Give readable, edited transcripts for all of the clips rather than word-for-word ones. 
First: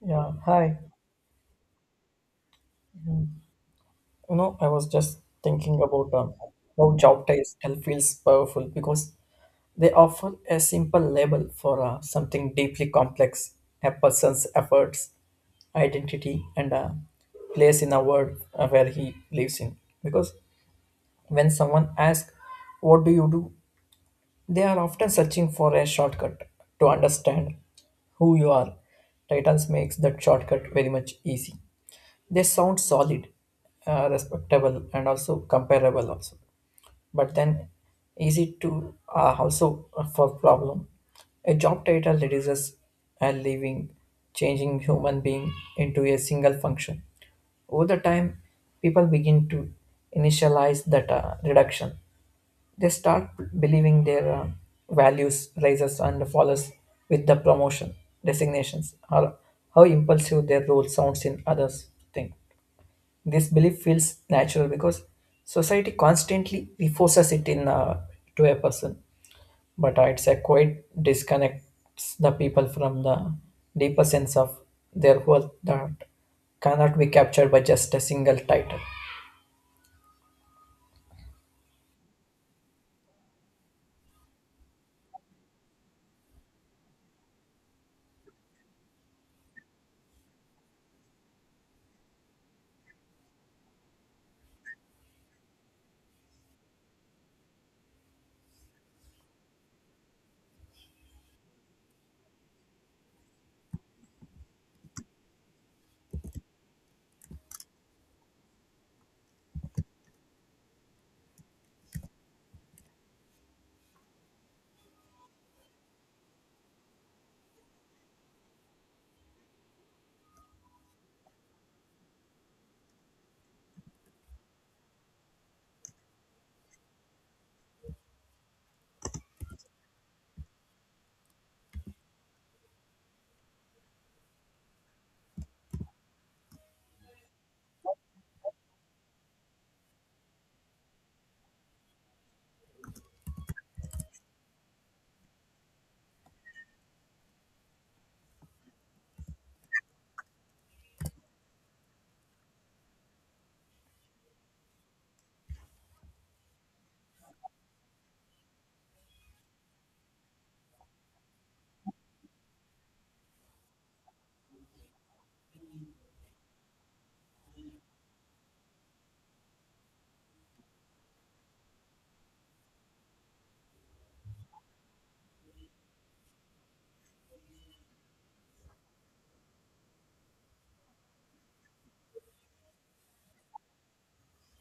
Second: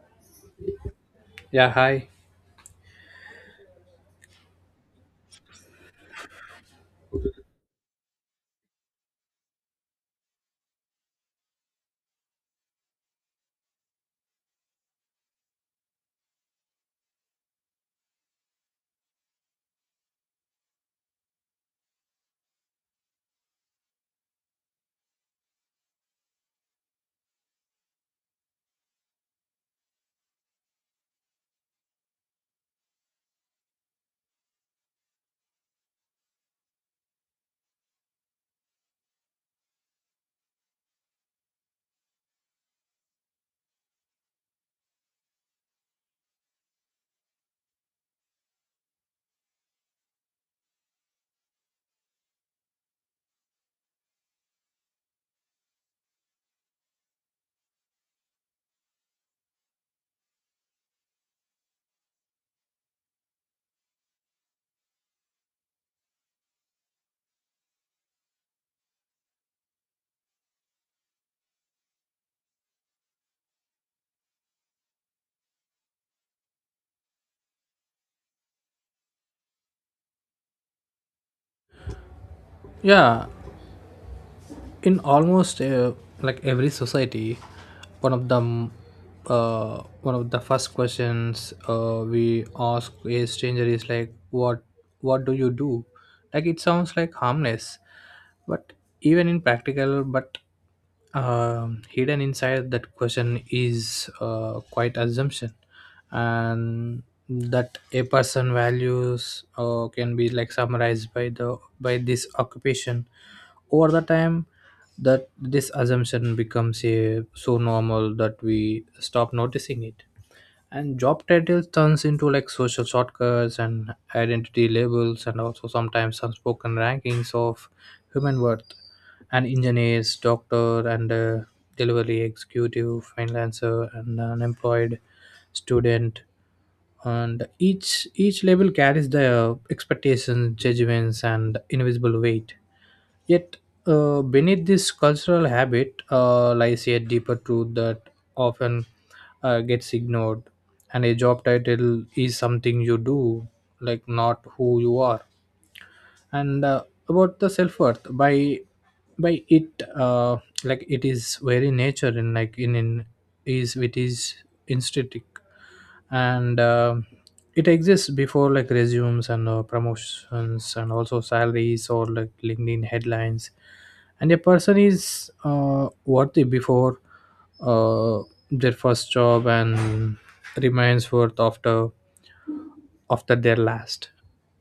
Yeah, hi. Yeah, hi. I was just thinking about how job titles feels powerful because they offer a simple label for something deeply complex, a person's efforts, identity, and place in a world where he lives in. Because when someone asks, "What do you do?" they are often searching for a shortcut to understand who you are. Titles makes that shortcut very much easy. They sound solid, respectable and also comparable also, but then easy to, also for problem, a job title reduces a living changing human being into a single function. Over the time people begin to initialize that reduction. They start believing their values rises and follows with the promotion designations or how impulsive their role sounds in others think. This belief feels natural because society constantly reinforces it in, to a person. But it's a quite disconnects the people from the deeper sense of their worth that cannot be captured by just a single title. Yeah, in almost like every society, one of one of the first questions we ask a stranger is like, what do you do. Like, it sounds like harmless, but even in practical. But hidden inside that question is quite assumption, and that a person values can be like summarized by the by this occupation over the time, that this assumption becomes so normal that we stop noticing it, and job titles turns into like social shortcuts and identity labels, and also sometimes unspoken rankings of human worth. An engineers, doctor, and delivery executive, freelancer, and unemployed, student, and each label carries the expectations, judgments, and invisible weight. Yet, beneath this cultural habit lies a deeper truth that often gets ignored. And a job title is something you do, like not who you are, and about the self-worth by it like it is very nature in like in is instinctive, and it exists before like resumes and promotions, and also salaries or like LinkedIn headlines. And a person is worthy before uh, their first job, and remains worth after their last.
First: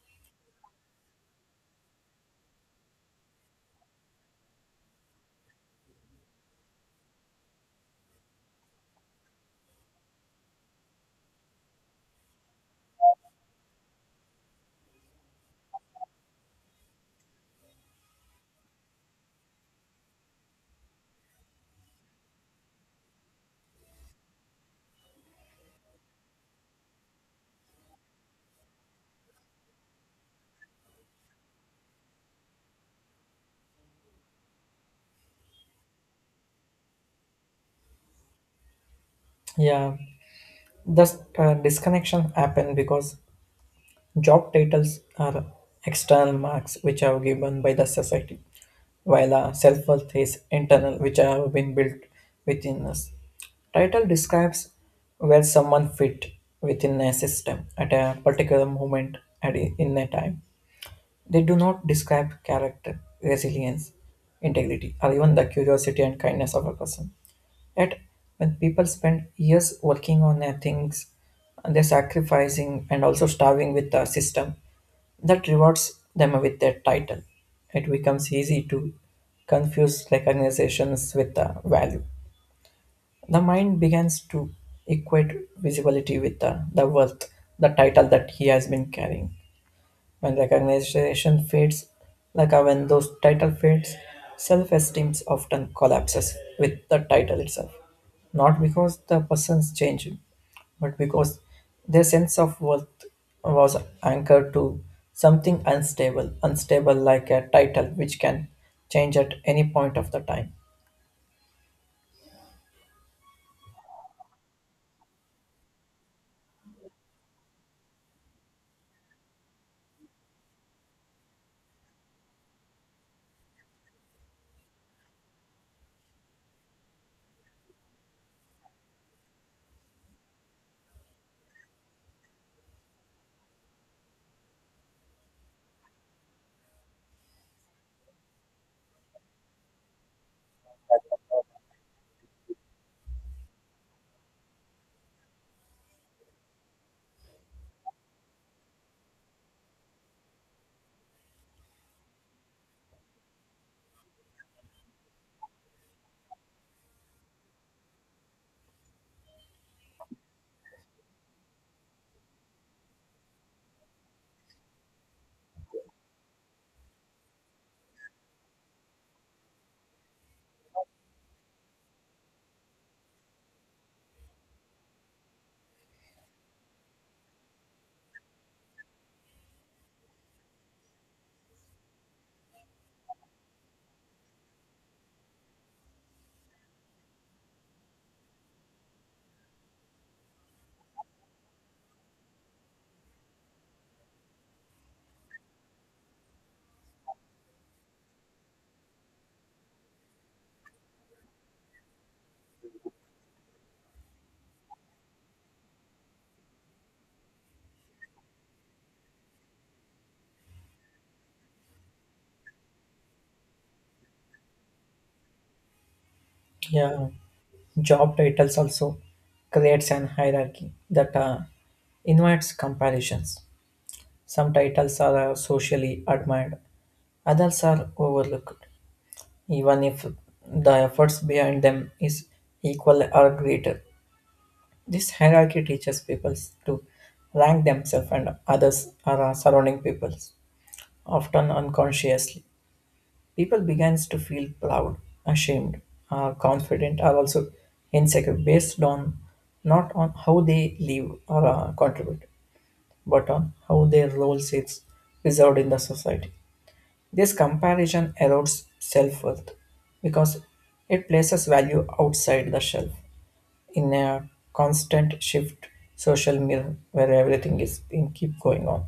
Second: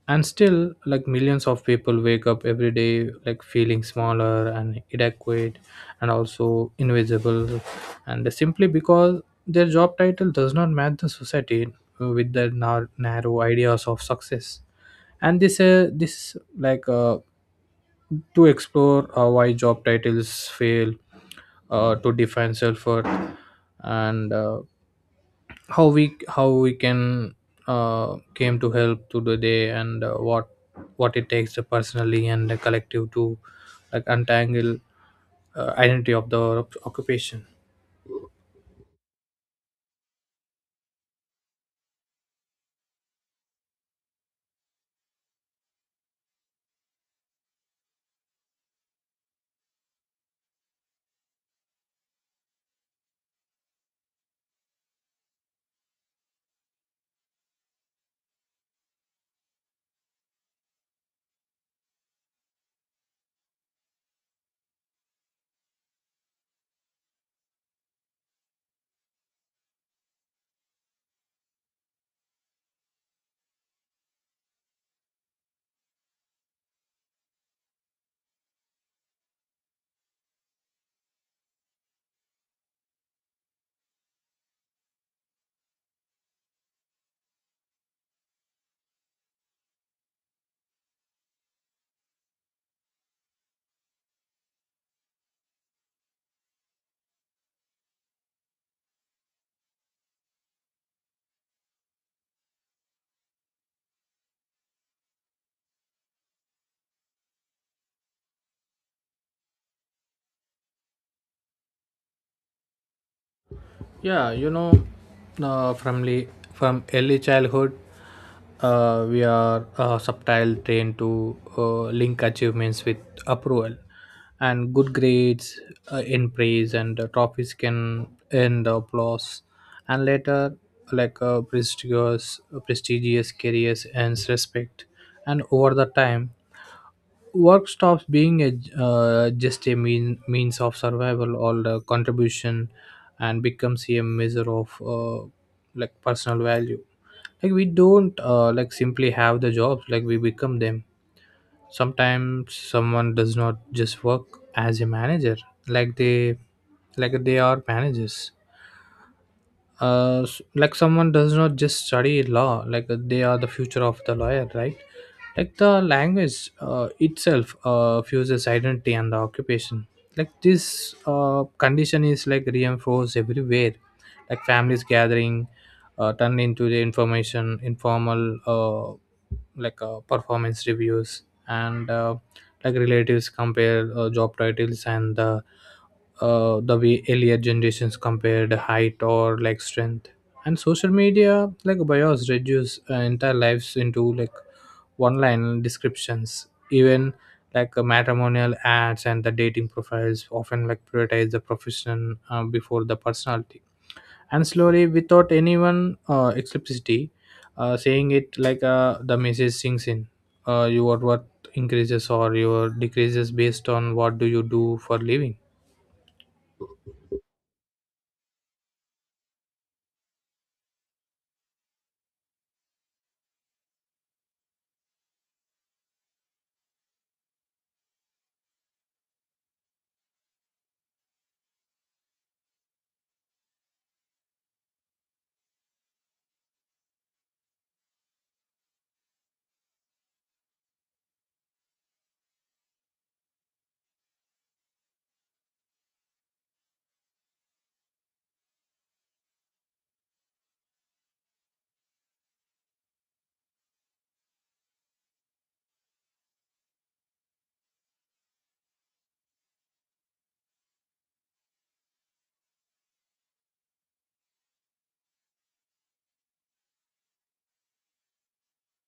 And still, like millions of people wake up every day like feeling smaller and inadequate, and also invisible, and simply because their job title does not match the society with their narrow ideas of success. And this this like to explore why job titles fail to define self-worth, and how we can came to help to the day, and what it takes the personally and the collective to like untangle identity of the occupation. Yeah, thus disconnection happen because job titles are external marks which are given by the society, while a self worth is internal, which have been built within us. Title describes where someone fit within a system at a particular moment at in a time. They do not describe character, resilience, integrity, or even the curiosity and kindness of a person. Yet, when people spend years working on their things, and they're sacrificing and also starving with the system that rewards them with their title. It becomes easy to confuse recognitions with the value. The mind begins to equate visibility with the worth, the title that he has been carrying. When recognition fades, like when those title fades, self-esteem often collapses with the title itself. Not because the person's changed, but because their sense of worth was anchored to something unstable, unstable like a title which can change at any point of the time. Yeah, you know, from le- from early childhood, we are subtile trained to link achievements with approval, and good grades in praise and trophies can earn the applause, and later, like prestigious careers earns respect. And over the time, work stops being a just a mean means of survival or the contribution, and becomes a measure of like personal value. Like, we don't like simply have the jobs, like we become them. Sometimes someone does not just work as a manager, like they are managers. Like someone does not just study law, like they are the future of the lawyer, right? Like the language itself fuses identity and the occupation. Like, this condition is like reinforced everywhere. Like, families gathering turned into the information informal performance reviews. And like relatives compare job titles, and the way earlier generations compared height or like strength. And social media like bios reduce entire lives into like one line descriptions. Even like matrimonial ads and the dating profiles often like prioritize the profession before the personality. And slowly, without anyone explicitly saying it, like the message sinks in. Your worth increases or your decreases based on what do you do for living. Yeah, job titles also creates an hierarchy that invites comparisons. Some titles are socially admired, others are overlooked, even if the efforts behind them is equal or greater. This hierarchy teaches people to rank themselves and others or surrounding peoples, often unconsciously. People begins to feel proud, ashamed, confident, or also insecure based on not on how they live or contribute, but on how their role is preserved in the society. This comparison erodes self worth because it places value outside the shelf in a constant shift social mirror where everything is in keep going on.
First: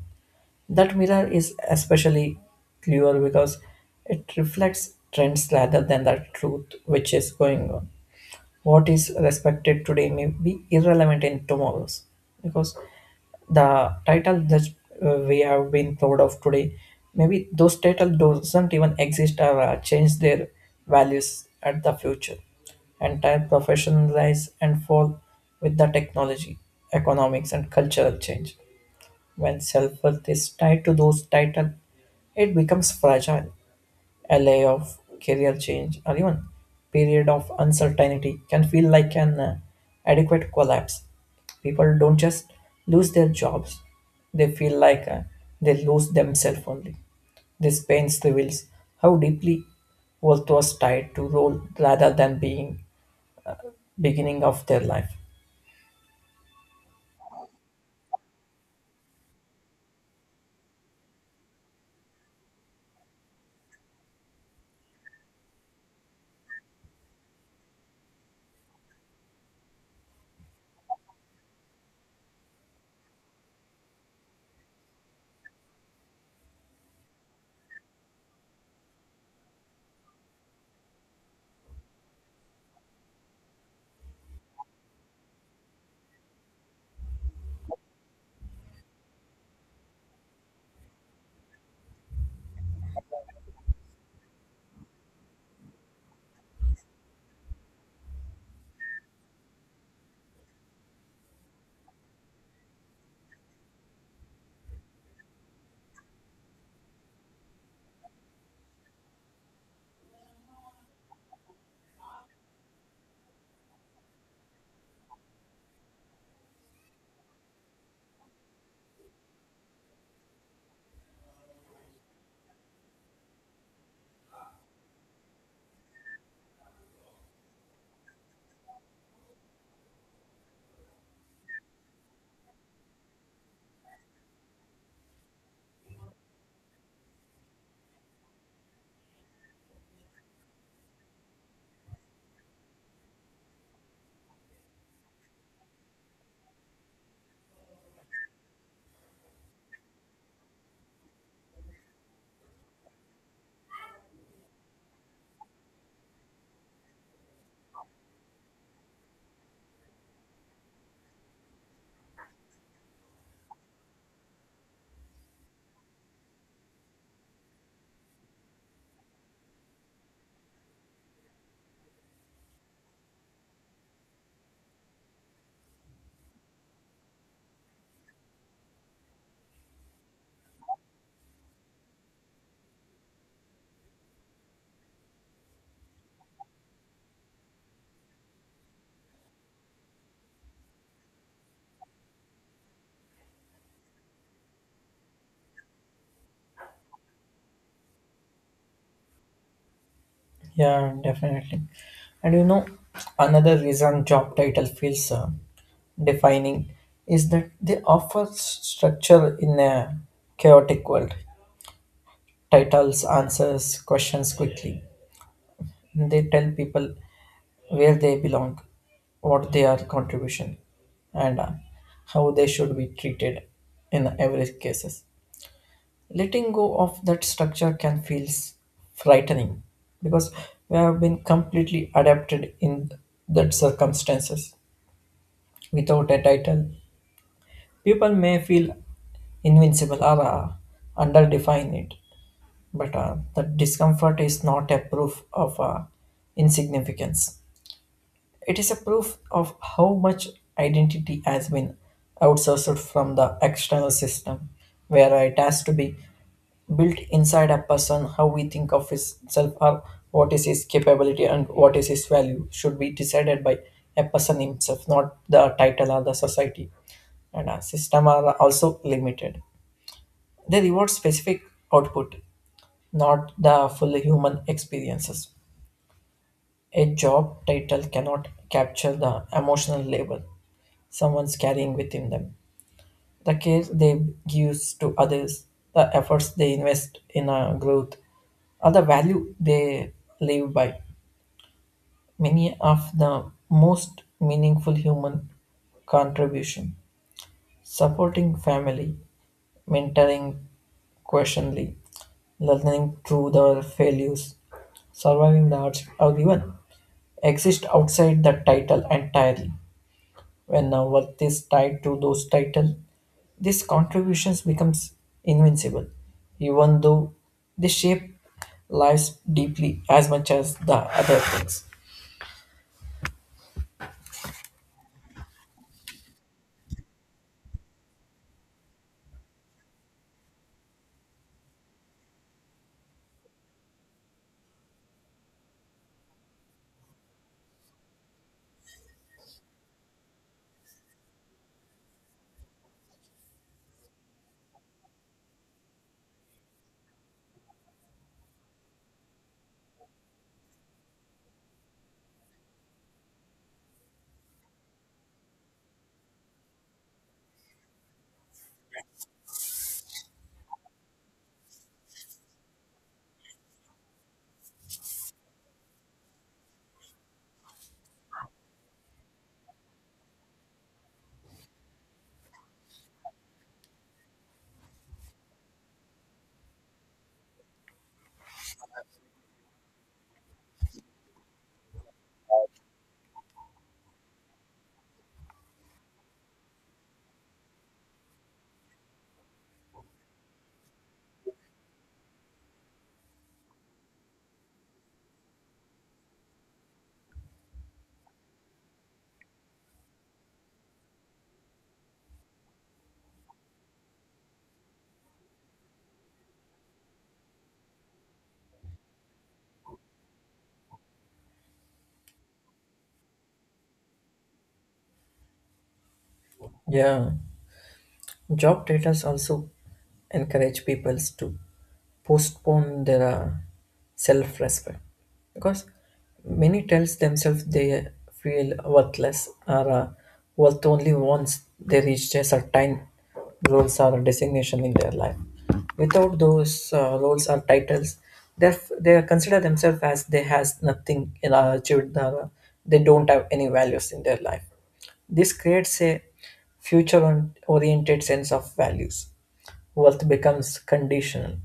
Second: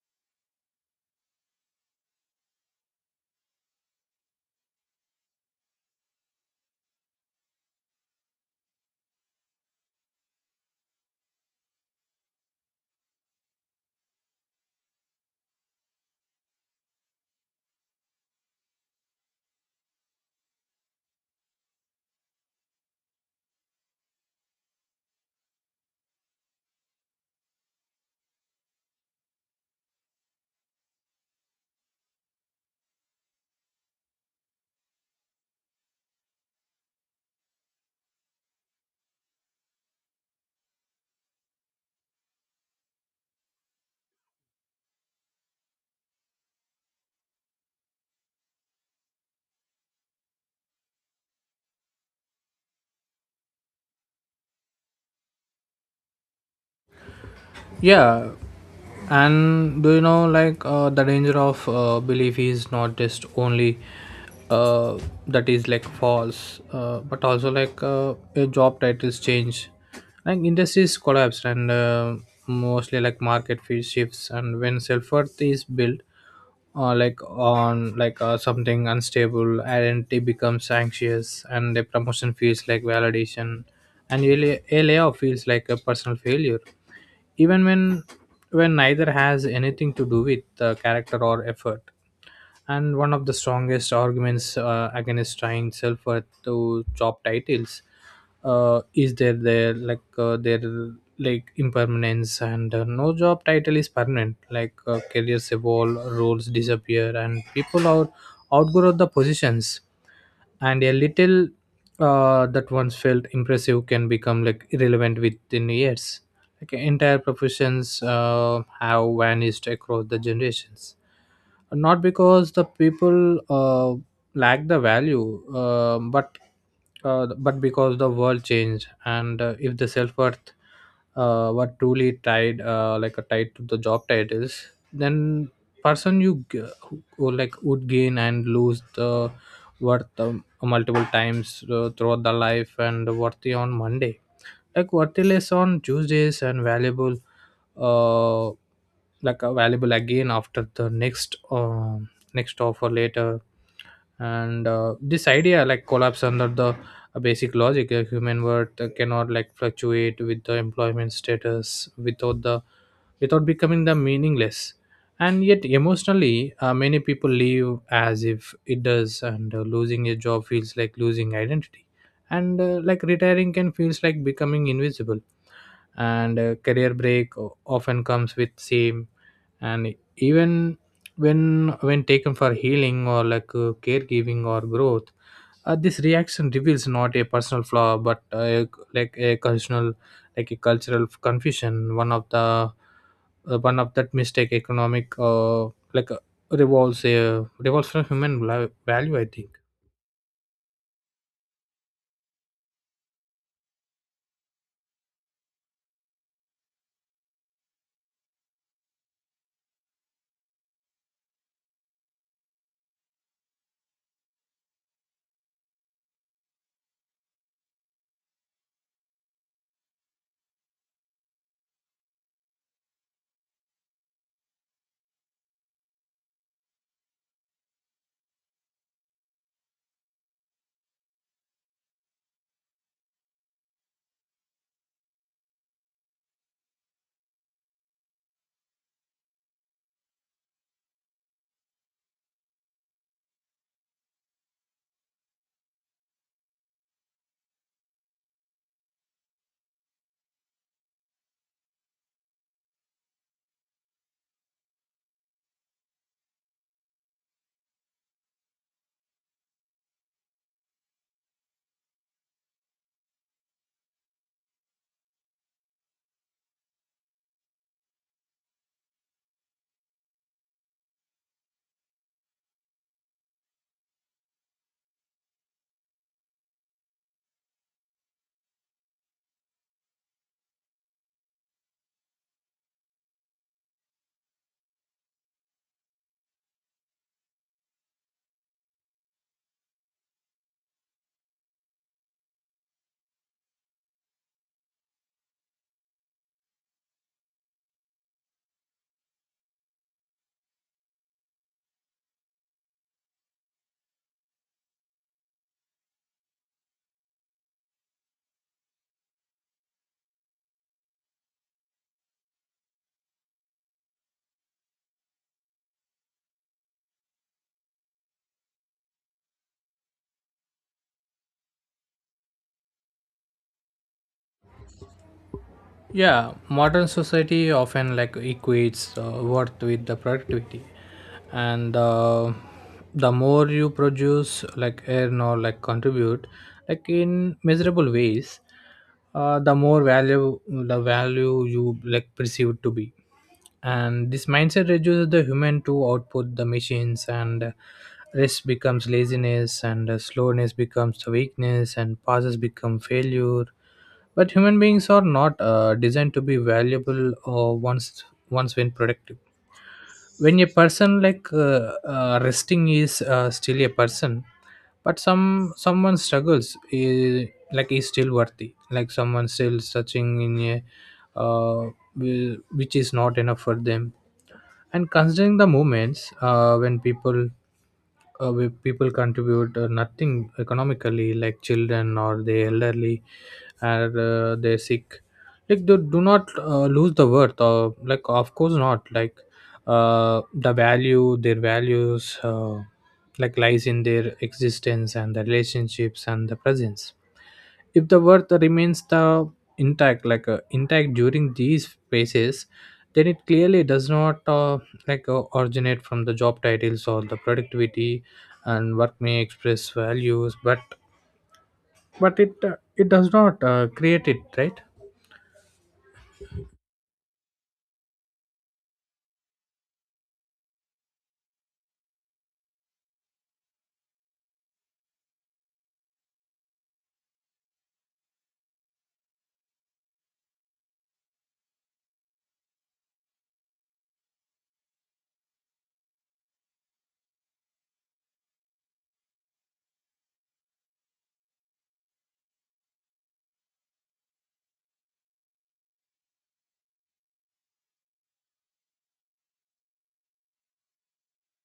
That mirror is especially clear because it reflects trends rather than the truth which is going on. What is respected today may be irrelevant in tomorrow's because the title that we have been proud of today, maybe those title doesn't even exist or change their values at the future. Entire profession rise and fall with the technology, economics and cultural change. When self-worth is tied to those title, it becomes fragile. A layoff, career change, or even period of uncertainty can feel like an adequate collapse. People don't just lose their jobs; they feel like they lose themselves only. This pain reveals how deeply worth was tied to role rather than being beginning of their life. Yeah, and do you know like the danger of belief is not just only uh, that is like false, but also like a job titles change, like industries collapse, and mostly like market fees shifts. And when self-worth is built like on something unstable, identity becomes anxious, and the promotion feels like validation, and a layoff feels like a personal failure, even when neither has anything to do with the character or effort. And one of the strongest arguments against trying self-worth to job titles is there their like impermanence. And no job title is permanent, like careers evolve, roles disappear, and people are outgrow the positions. And a little that once felt impressive can become like irrelevant within years. Like, entire professions have vanished across the generations. Not because the people lack the value, but because the world changed. And if the self worth were truly tied, like a tied to the job titles, then person you g- like would gain and lose the worth multiple times throughout the life, and worthy on Monday, like what is on Tuesdays, and valuable, uh valuable again after the next next offer later. And this idea like collapse under the basic logic. A human worth cannot like fluctuate with the employment status without the without becoming the meaningless. And yet emotionally many people live as if it does. And losing a job feels like losing identity, and like retiring can feels like becoming invisible, and career break often comes with shame, and even when taken for healing, or like caregiving, or growth. This reaction reveals not a personal flaw, but like a cultural like a cultural confusion. One of the one of that mistake economic like uh, revolves from human value, I think. Yeah, definitely. And you know, another reason job title feels defining is that they offer structure in a chaotic world. Titles answers questions quickly. They tell people where they belong, what their contribution, and how they should be treated in every cases. Letting go of that structure can feel frightening because we have been completely adapted in that circumstances. Without a title, people may feel invincible or underdefine it, but the discomfort is not a proof of insignificance. It is a proof of how much identity has been outsourced from the external system, where it has to be built inside a person, how we think of his self or what is his capability and what is his value should be decided by a person himself, not the title or the society. And a system are also limited. They reward specific output, not the full human experiences. A job title cannot capture the emotional label someone's carrying within them, the care they give to others, the efforts they invest in a growth, or the value they live by. Many of the most meaningful human contribution, supporting family, mentoring, questionly, learning through the failures, surviving the hardship, or even exist outside the title entirely. When our worth is tied to those titles, these contributions becomes invincible, even though they shape lives deeply as much as the other things. Yeah, modern society often like equates worth with the productivity. And the more you produce, like earn or like contribute, like in miserable ways, the more value the value you like perceived to be. And this mindset reduces the human to output the machines. And rest becomes laziness, and slowness becomes the weakness, and pauses become failure. But human beings are not designed to be valuable or once when productive. When a person resting is still a person. But someone struggles, eh, like is still worthy, like someone still searching in a uh, which is not enough for them. And considering the moments when people where people contribute nothing economically, like children or the elderly, or they're sick, like they do not lose the worth, or like of course not, like their values like lies in their existence, and the relationships, and the presence. If the worth remains the intact, during these phases, then it clearly does not originate from the job titles or the productivity. And work may express values, but it it does not create it, right? Yeah. Job titles also encourage people to postpone their self-respect because many tells themselves they feel worthless or worth only once they reach a certain roles or designation in their life. Without those roles or titles, they they consider themselves as they has nothing achieved. Or, they don't have any values in their life. This creates a future oriented sense of values. Wealth becomes conditional.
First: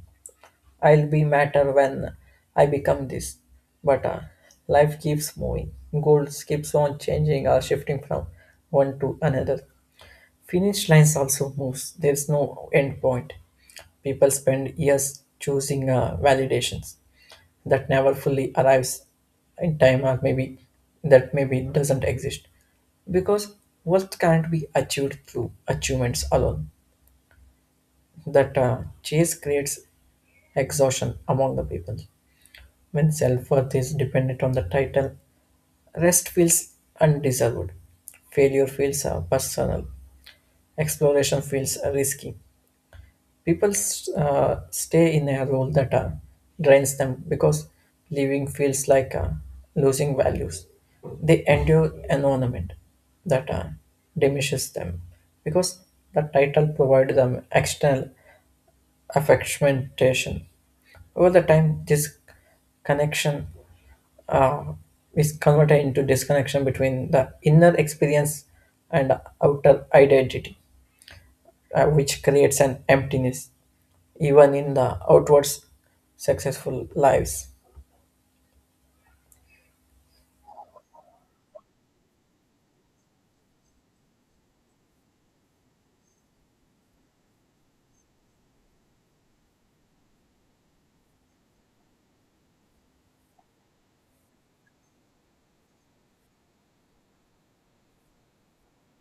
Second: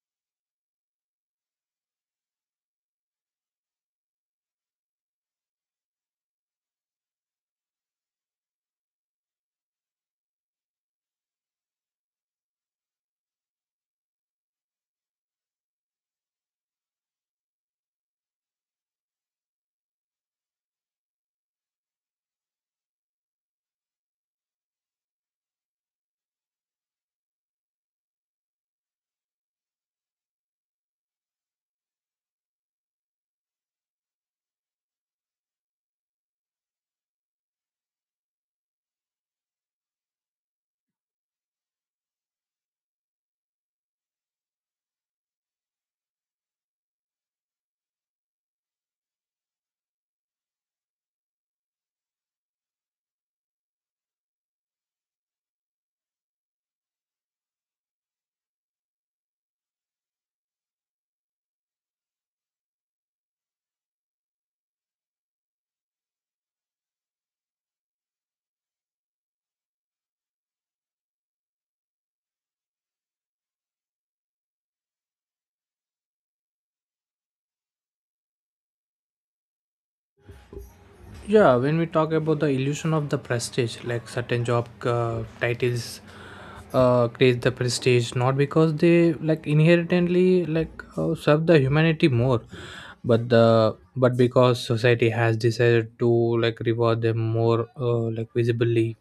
I'll be matter when I become this. But life keeps moving. Goals keeps on changing or shifting from one to another. Finish lines also moves. There's no end point. People spend years choosing validations that never fully arrives in time or maybe that maybe doesn't exist because what can't be achieved through achievements alone, that chase creates exhaustion among the people. When self worth is dependent on the title, rest feels undeserved. Failure feels personal. Exploration feels risky. People stay in a role that drains them because living feels like losing values. They endure environment that diminishes them because the title provides them external affectation. Over the time, this connection uh, is converted into disconnection between the inner experience and outer identity, which creates an emptiness even in the outward successful lives. Yeah, when we talk about the illusion of the prestige, like certain job titles create the prestige, not because they like inherently like serve the humanity more, but the but because society has decided to like reward them more like visibly.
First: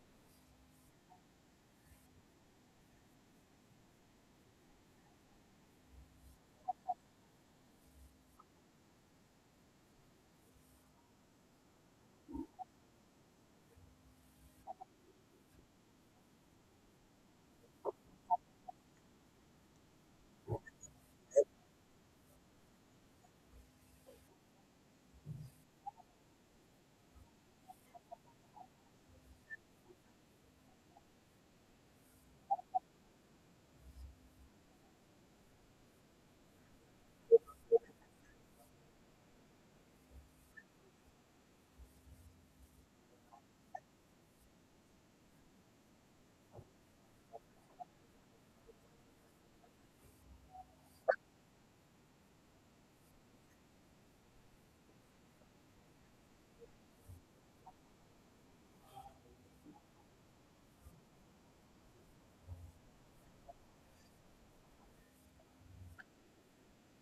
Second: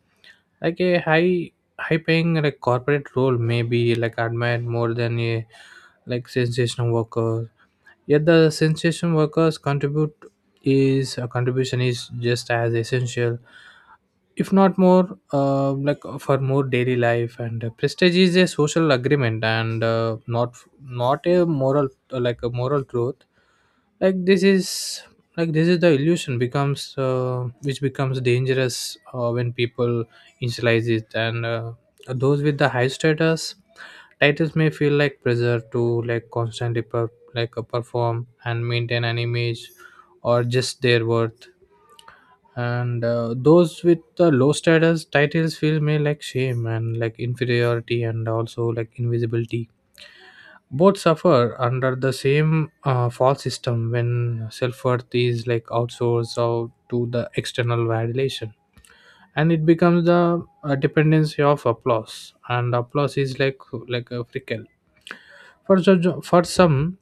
Like a high paying like corporate role may be like admired more than a like sensational worker. Yet the sensation workers contribute is a contribution is just as essential, if not more, for more daily life. And prestige is a social agreement, and not a moral, a moral truth. Like this is this is the illusion becomes which becomes dangerous when people initialize it. And those with the high status titles may feel like pressure to like constantly perform and maintain an image, or just their worth. And those with the low status titles feel me like shame, and like inferiority, and also like invisibility. Both suffer under the same false system when self-worth is like outsourced out to the external validation, and it becomes the dependency of applause, and applause is like a fickle. For so, for some,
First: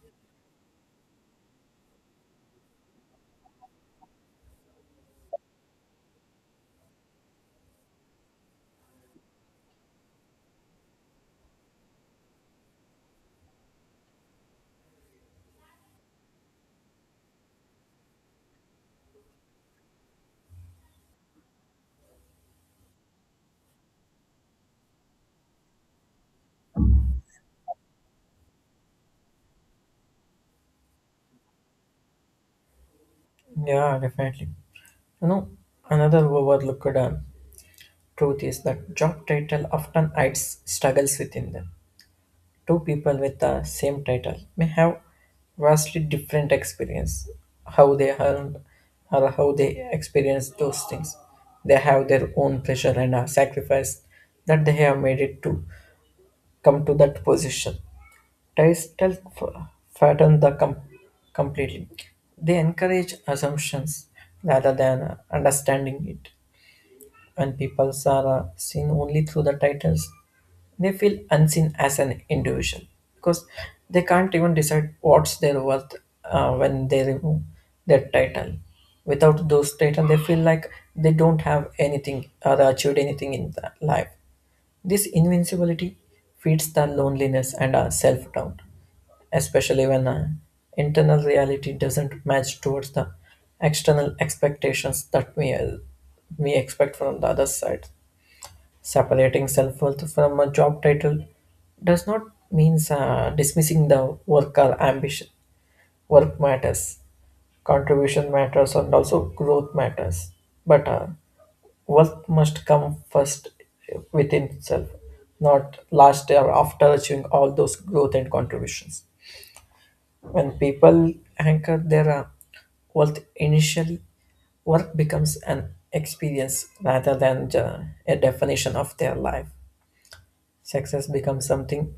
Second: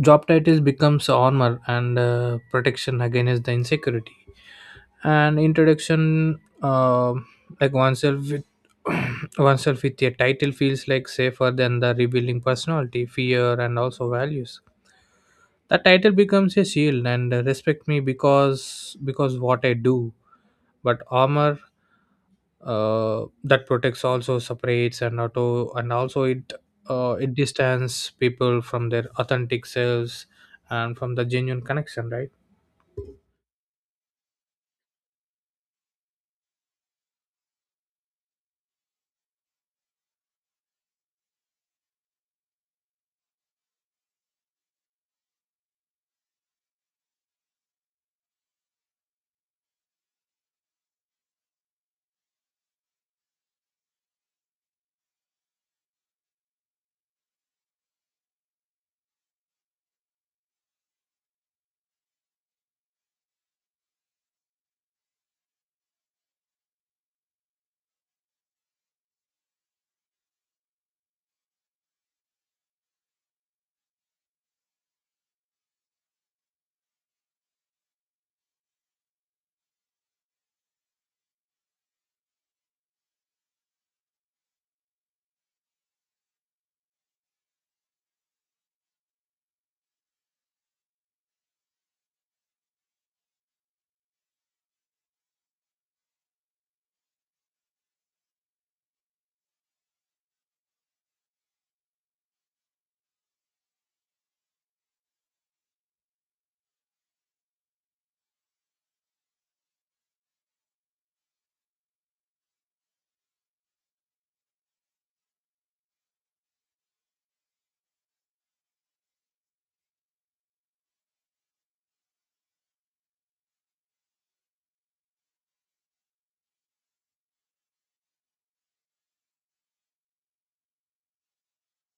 job titles becomes armor and protection against the insecurity. And introduction, like oneself with oneself with a title feels like safer than the revealing personality, fear, and also values. The title becomes a shield, and respect me because what I do. But armor that protects also separates and auto and also it it distance people from their authentic selves and from the genuine connection, right? Yeah, definitely. You know, another overlooked truth is that job title often hides struggles within them. Two people with the same title may have vastly different experience, how they earned or how they experience those things. They have their own pressure and a sacrifice that they have made it to come to that position. Title fatten completely. They encourage assumptions rather than understanding it. When people are seen only through the titles, they feel unseen as an individual because they can't even decide what's their worth when they remove their title. Without those title, they feel like they don't have anything or achieved anything in the life. This invincibility feeds the loneliness and our self doubt, especially when our internal reality doesn't match towards the external expectations that we expect from the other side. Separating self worth from a job title does not mean dismissing the work or ambition. Work matters, contribution matters, and also growth matters. But worth must come first within itself, not last or after achieving all those growth and contributions. When people anchor their worth initially, work becomes an experience rather than a definition of their life. Success becomes something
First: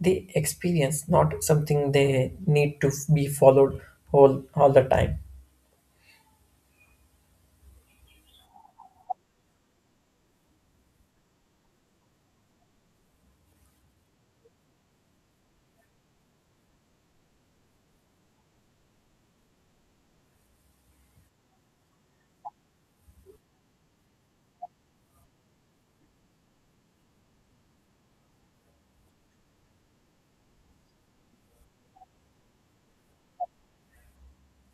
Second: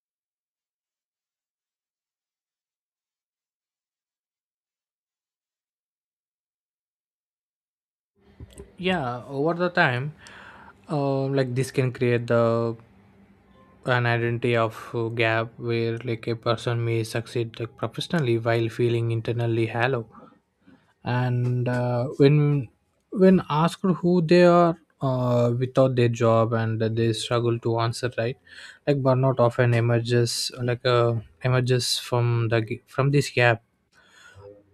they experience, not something they need to be followed all the time. Yeah, over the time like this can create the an identity of gap where like a person may succeed like professionally while feeling internally hollow and when asked who they are without their job and they struggle to answer, right? Like burnout often emerges emerges from the from this gap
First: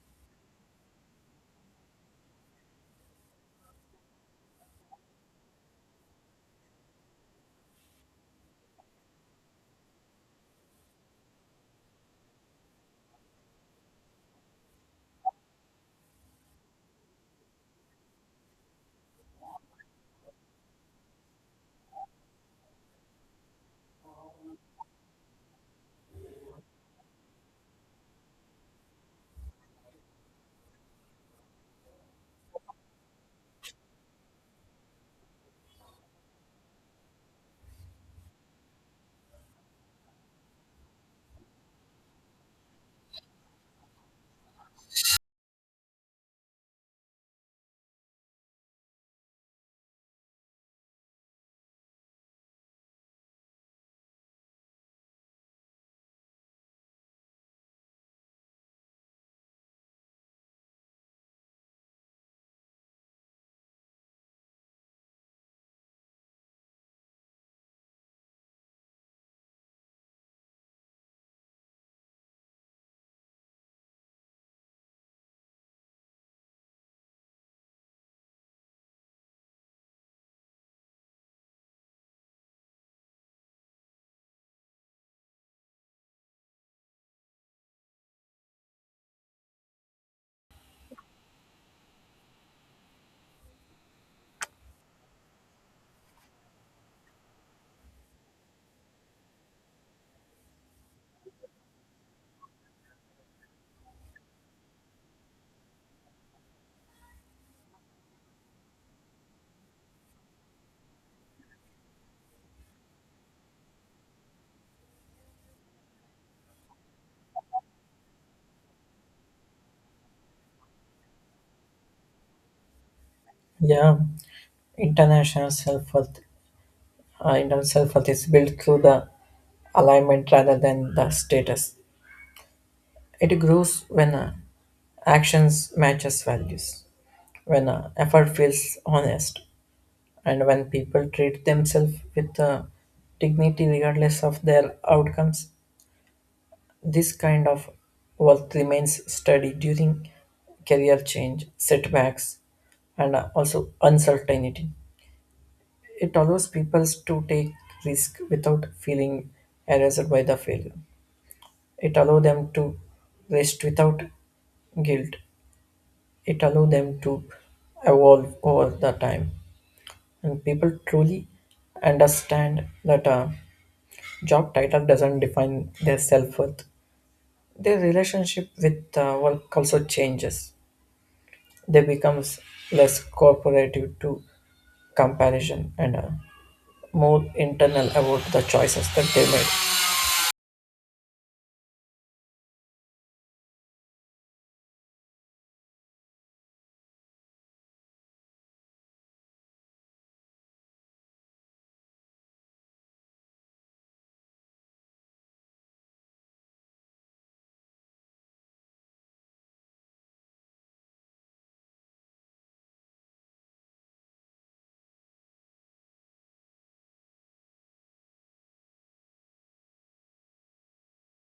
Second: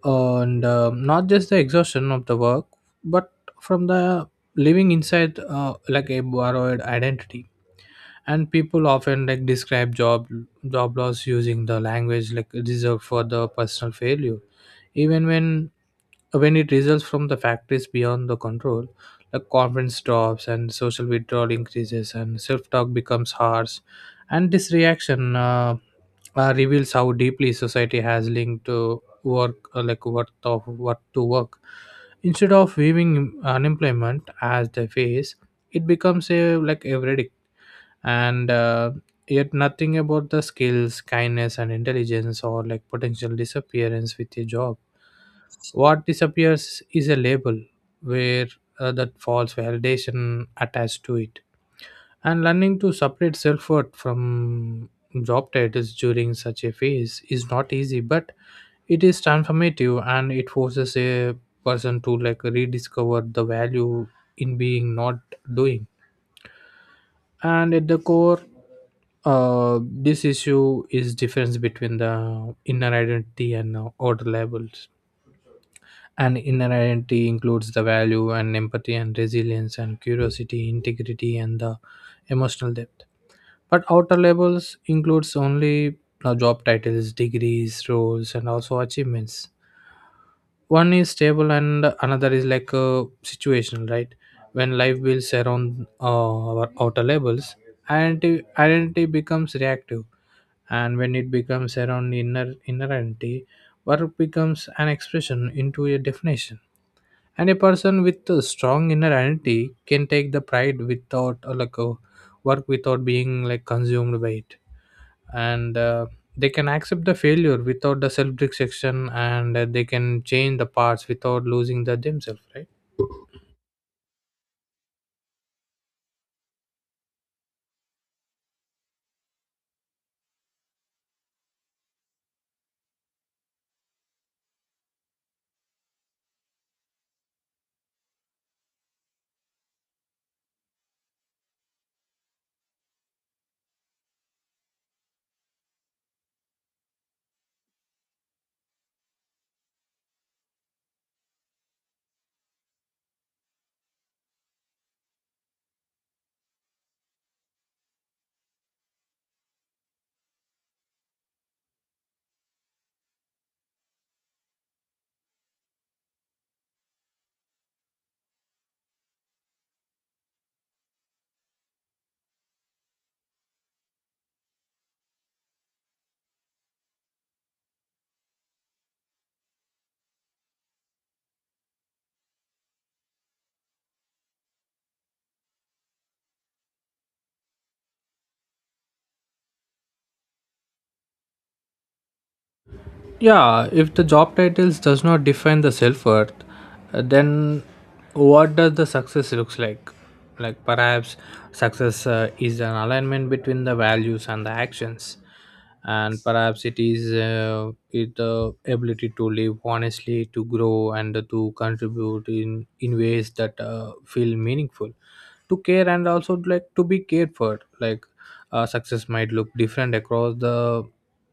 and not just the exhaustion of the work but from the living inside like a borrowed identity. And people often like describe job loss using the language like reserved for the personal failure, even when it results from the factors beyond the control. Like confidence drops and social withdrawal increases and self-talk becomes harsh, and this reaction reveals how deeply society has linked to work like worth of what to work instead of viewing unemployment as the phase. It becomes a like everyday, and yet nothing about the skills kindness and intelligence or like potential disappearance with a job. What disappears is a label where that false validation attached to it. And learning to separate self-worth from job titles during such a phase is not easy, but it is transformative, and it forces a person to like rediscover the value in being, not doing. And at the core, this issue is difference between the inner identity and outer labels. And inner identity includes the value and empathy and resilience and curiosity integrity and the emotional depth, but outer labels includes only job titles degrees roles and also achievements. One is stable and another is like a situational, right? When life builds around our outer labels, identity becomes reactive, and when it becomes around inner identity, work becomes an expression into a definition. And a person with a strong inner identity can take the pride without like a work without being like consumed by it, and they can accept the failure without the self-destruction, and they can change the parts without losing the themselves, right? Yeah, international self worth, internal self worth is built through the alignment rather than the status. It grows when actions matches values, when effort feels honest, and when people treat themselves with dignity regardless of their outcomes. This kind of worth remains steady during career change, setbacks, and also uncertainty. It allows people to take risk without feeling harassed by the failure. It allows them to rest without guilt. It allows them to evolve over the time. And people truly understand that a job title doesn't define their self-worth. Their relationship with work also changes. They becomes less cooperative to comparison and more internal about the choices that they make. Yeah, if the job titles does not define the self-worth, then what does the success looks like? Like perhaps success is an alignment between the values and the actions, and perhaps it is it the ability to live honestly, to grow, and to contribute in ways that feel meaningful, to care and also like to be cared for. Like success might look different across the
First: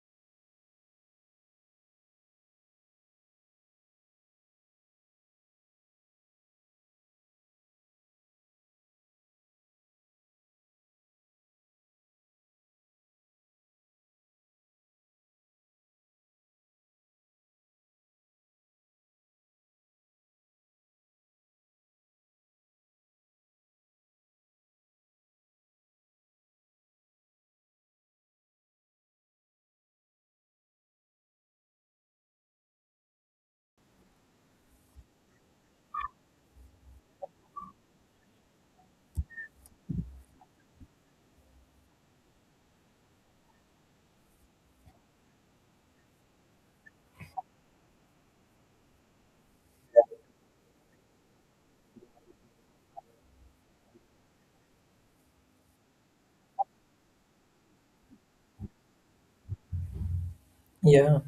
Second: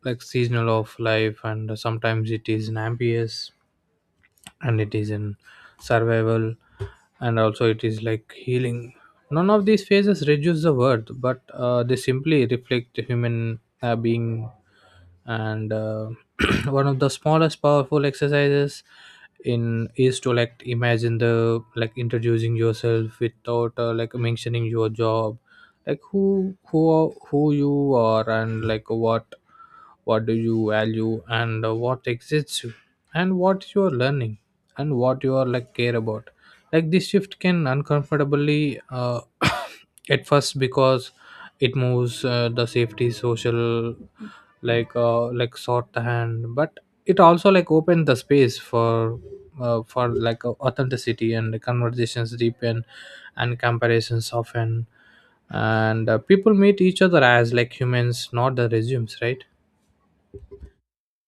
like seasonal of life, and sometimes it is in ambitious and it is in survival and also it is like healing. None of these phases reduce the worth, but they simply reflect the human being. And one of the smallest powerful exercises in is to like imagine the like introducing yourself without like mentioning your job. Like who you are and like what do you value, and what excites you and what you are learning and what you are like care about. Like this shift can uncomfortably at first, because it moves the safety social sort the hand, but it also like opened the space for authenticity and the conversations deepen and comparisons often. And people meet each other as like humans, not the resumes, right? Yeah.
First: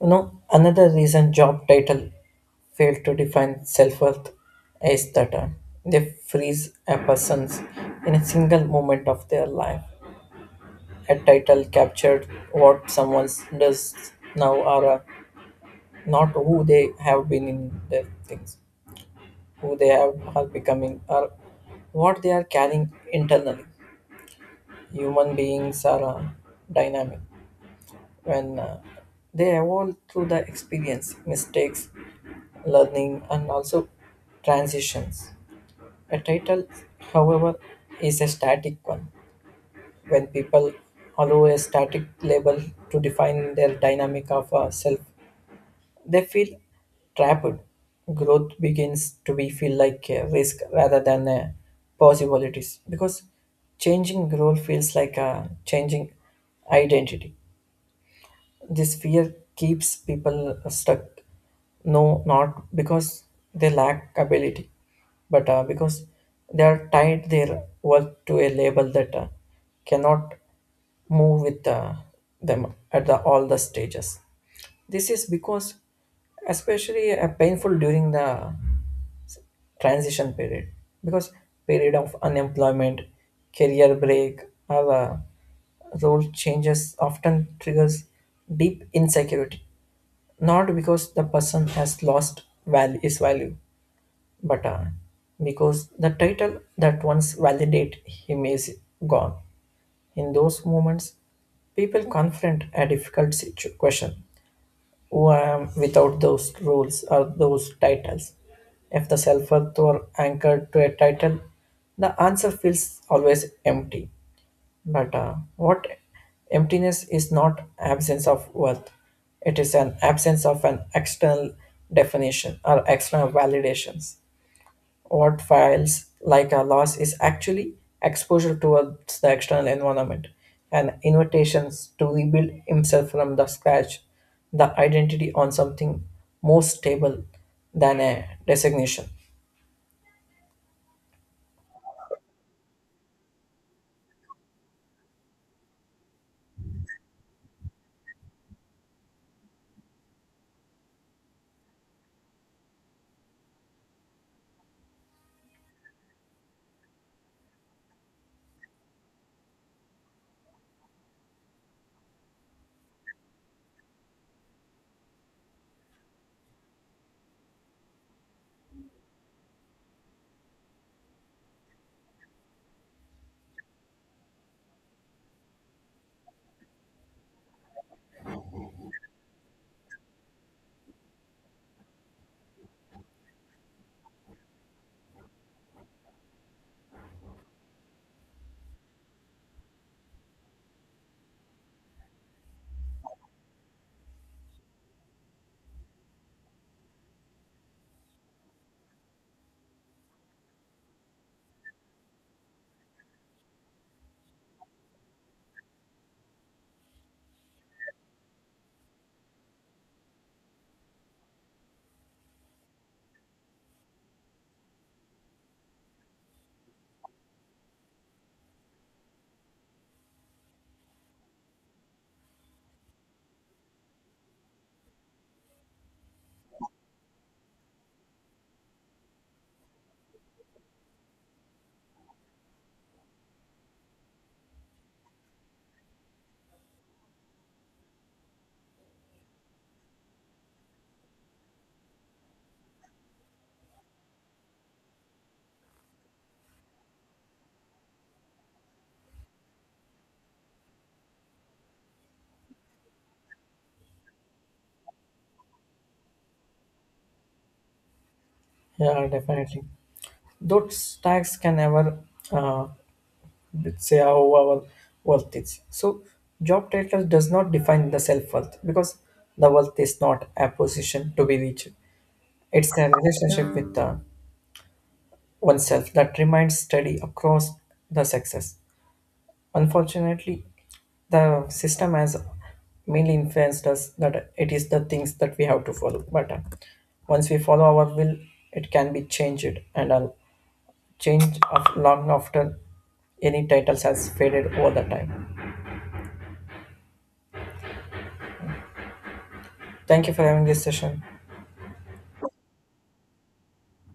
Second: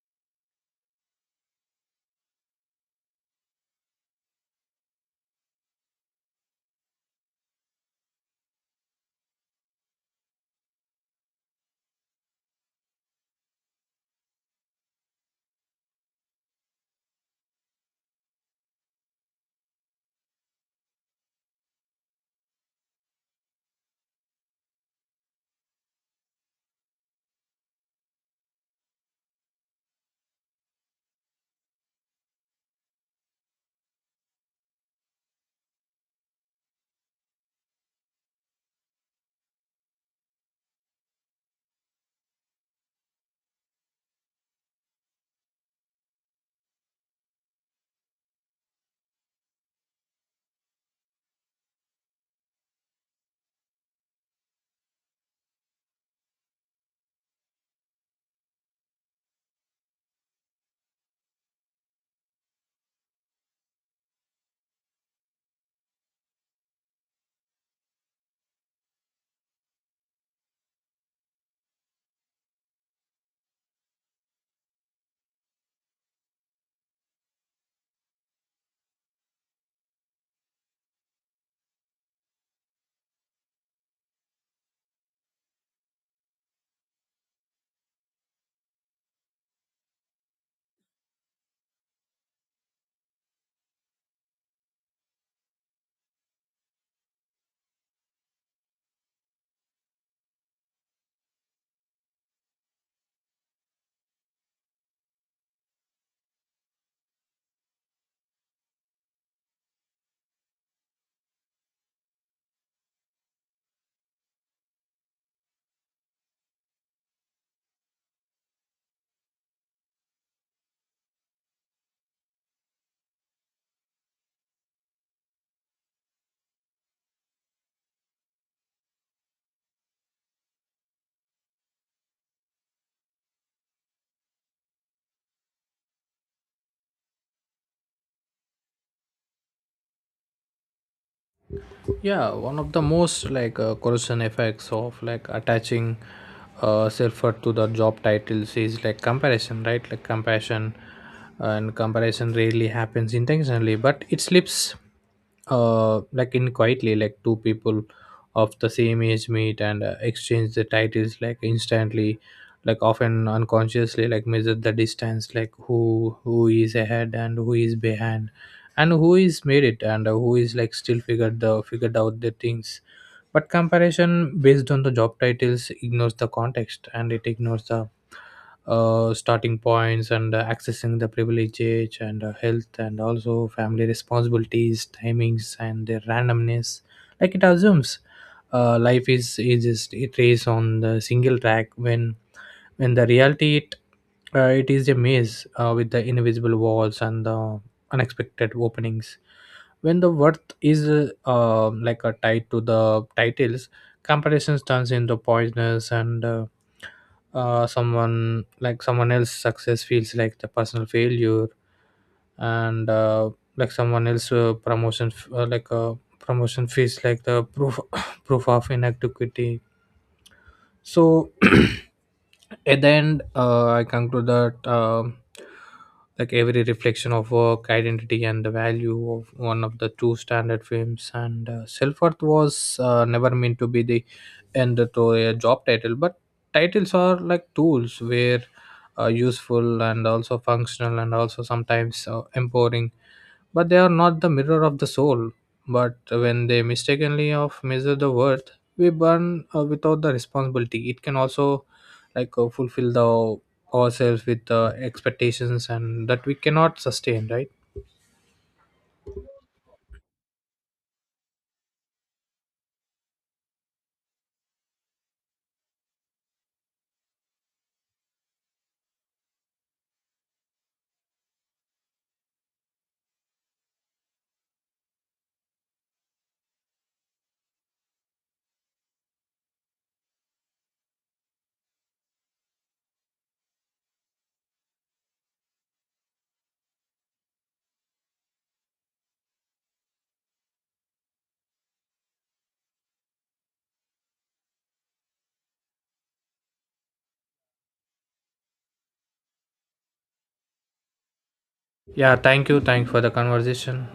You know, another reason job title fail to define self-worth is that they freeze a person's in a single moment of their life. A title captured what someone does now or not who they have been in their things, who they have are becoming or what they are carrying internally. Human beings are dynamic when they evolve through the experience, mistakes, learning, and also transitions. A title, however, is a static one. When people allow a static label to define their dynamic of a self, they feel trapped. Growth begins to be feel like a risk rather than a possibilities because changing role feels like a changing identity. This fear keeps people stuck. No, not because they lack ability, but because they are tied their work to a label that cannot move with them at all the stages. This is because, especially painful during the transition period because period of unemployment, career break or role changes often triggers deep insecurity, not because the person has lost value his value, but because the title that once validate him is gone. In those moments people confront a difficult question, who I am without those rules or those titles. If the self worth were anchored to a title, the answer feels always empty. But what emptiness is not absence of worth, it is an absence of an external definition or external validations. What files like a loss is actually exposure towards the external environment and invitations to rebuild himself from the scratch, the identity on something more stable than a designation. Yeah, one of the most corrosion effects of like attaching self-worth to the job titles is like comparison, right? Like compassion and comparison rarely happens intentionally, but it slips like in quietly. Like two people of the same age meet and exchange the titles like instantly, like often unconsciously like measure the distance. Like who is ahead and who is behind and who is made it and who is like still figured out the things. But comparison based on the job titles ignores the context, and it ignores the starting points and accessing the privilege age, and health and also family responsibilities timings and their randomness. Like it assumes life is just it race on the single track, when the reality it, it is a maze with the invisible walls and the unexpected openings. When the worth is like a tied to the titles, comparisons turns into poisonous, and someone like someone else's success feels like the personal failure. And like someone else promotion feels like the proof proof of inadequacy. So at the end I conclude that like every reflection of work identity and the value of one of the two standard films, and self-worth was never meant to be the end to a job title. But titles are like tools where useful and also functional and also sometimes empowering, but they are not the mirror of the soul. But when they mistakenly of measure the worth, we burn without the responsibility. It can also like fulfill the ourselves with expectations and that we cannot sustain, right? Yeah, definitely. Those tags can never uh, say how our worth is. So job title does not define the self-worth because the worth is not a position to be reached, it's a relationship with the oneself that remains steady across the sexes. Unfortunately, the system has mainly influenced us that it is the things that we have to follow. But once we follow our will, it can be changed, and a change of long after any titles has faded over the time. Thank you for having this session. Yeah, thank you. Thank for the conversation.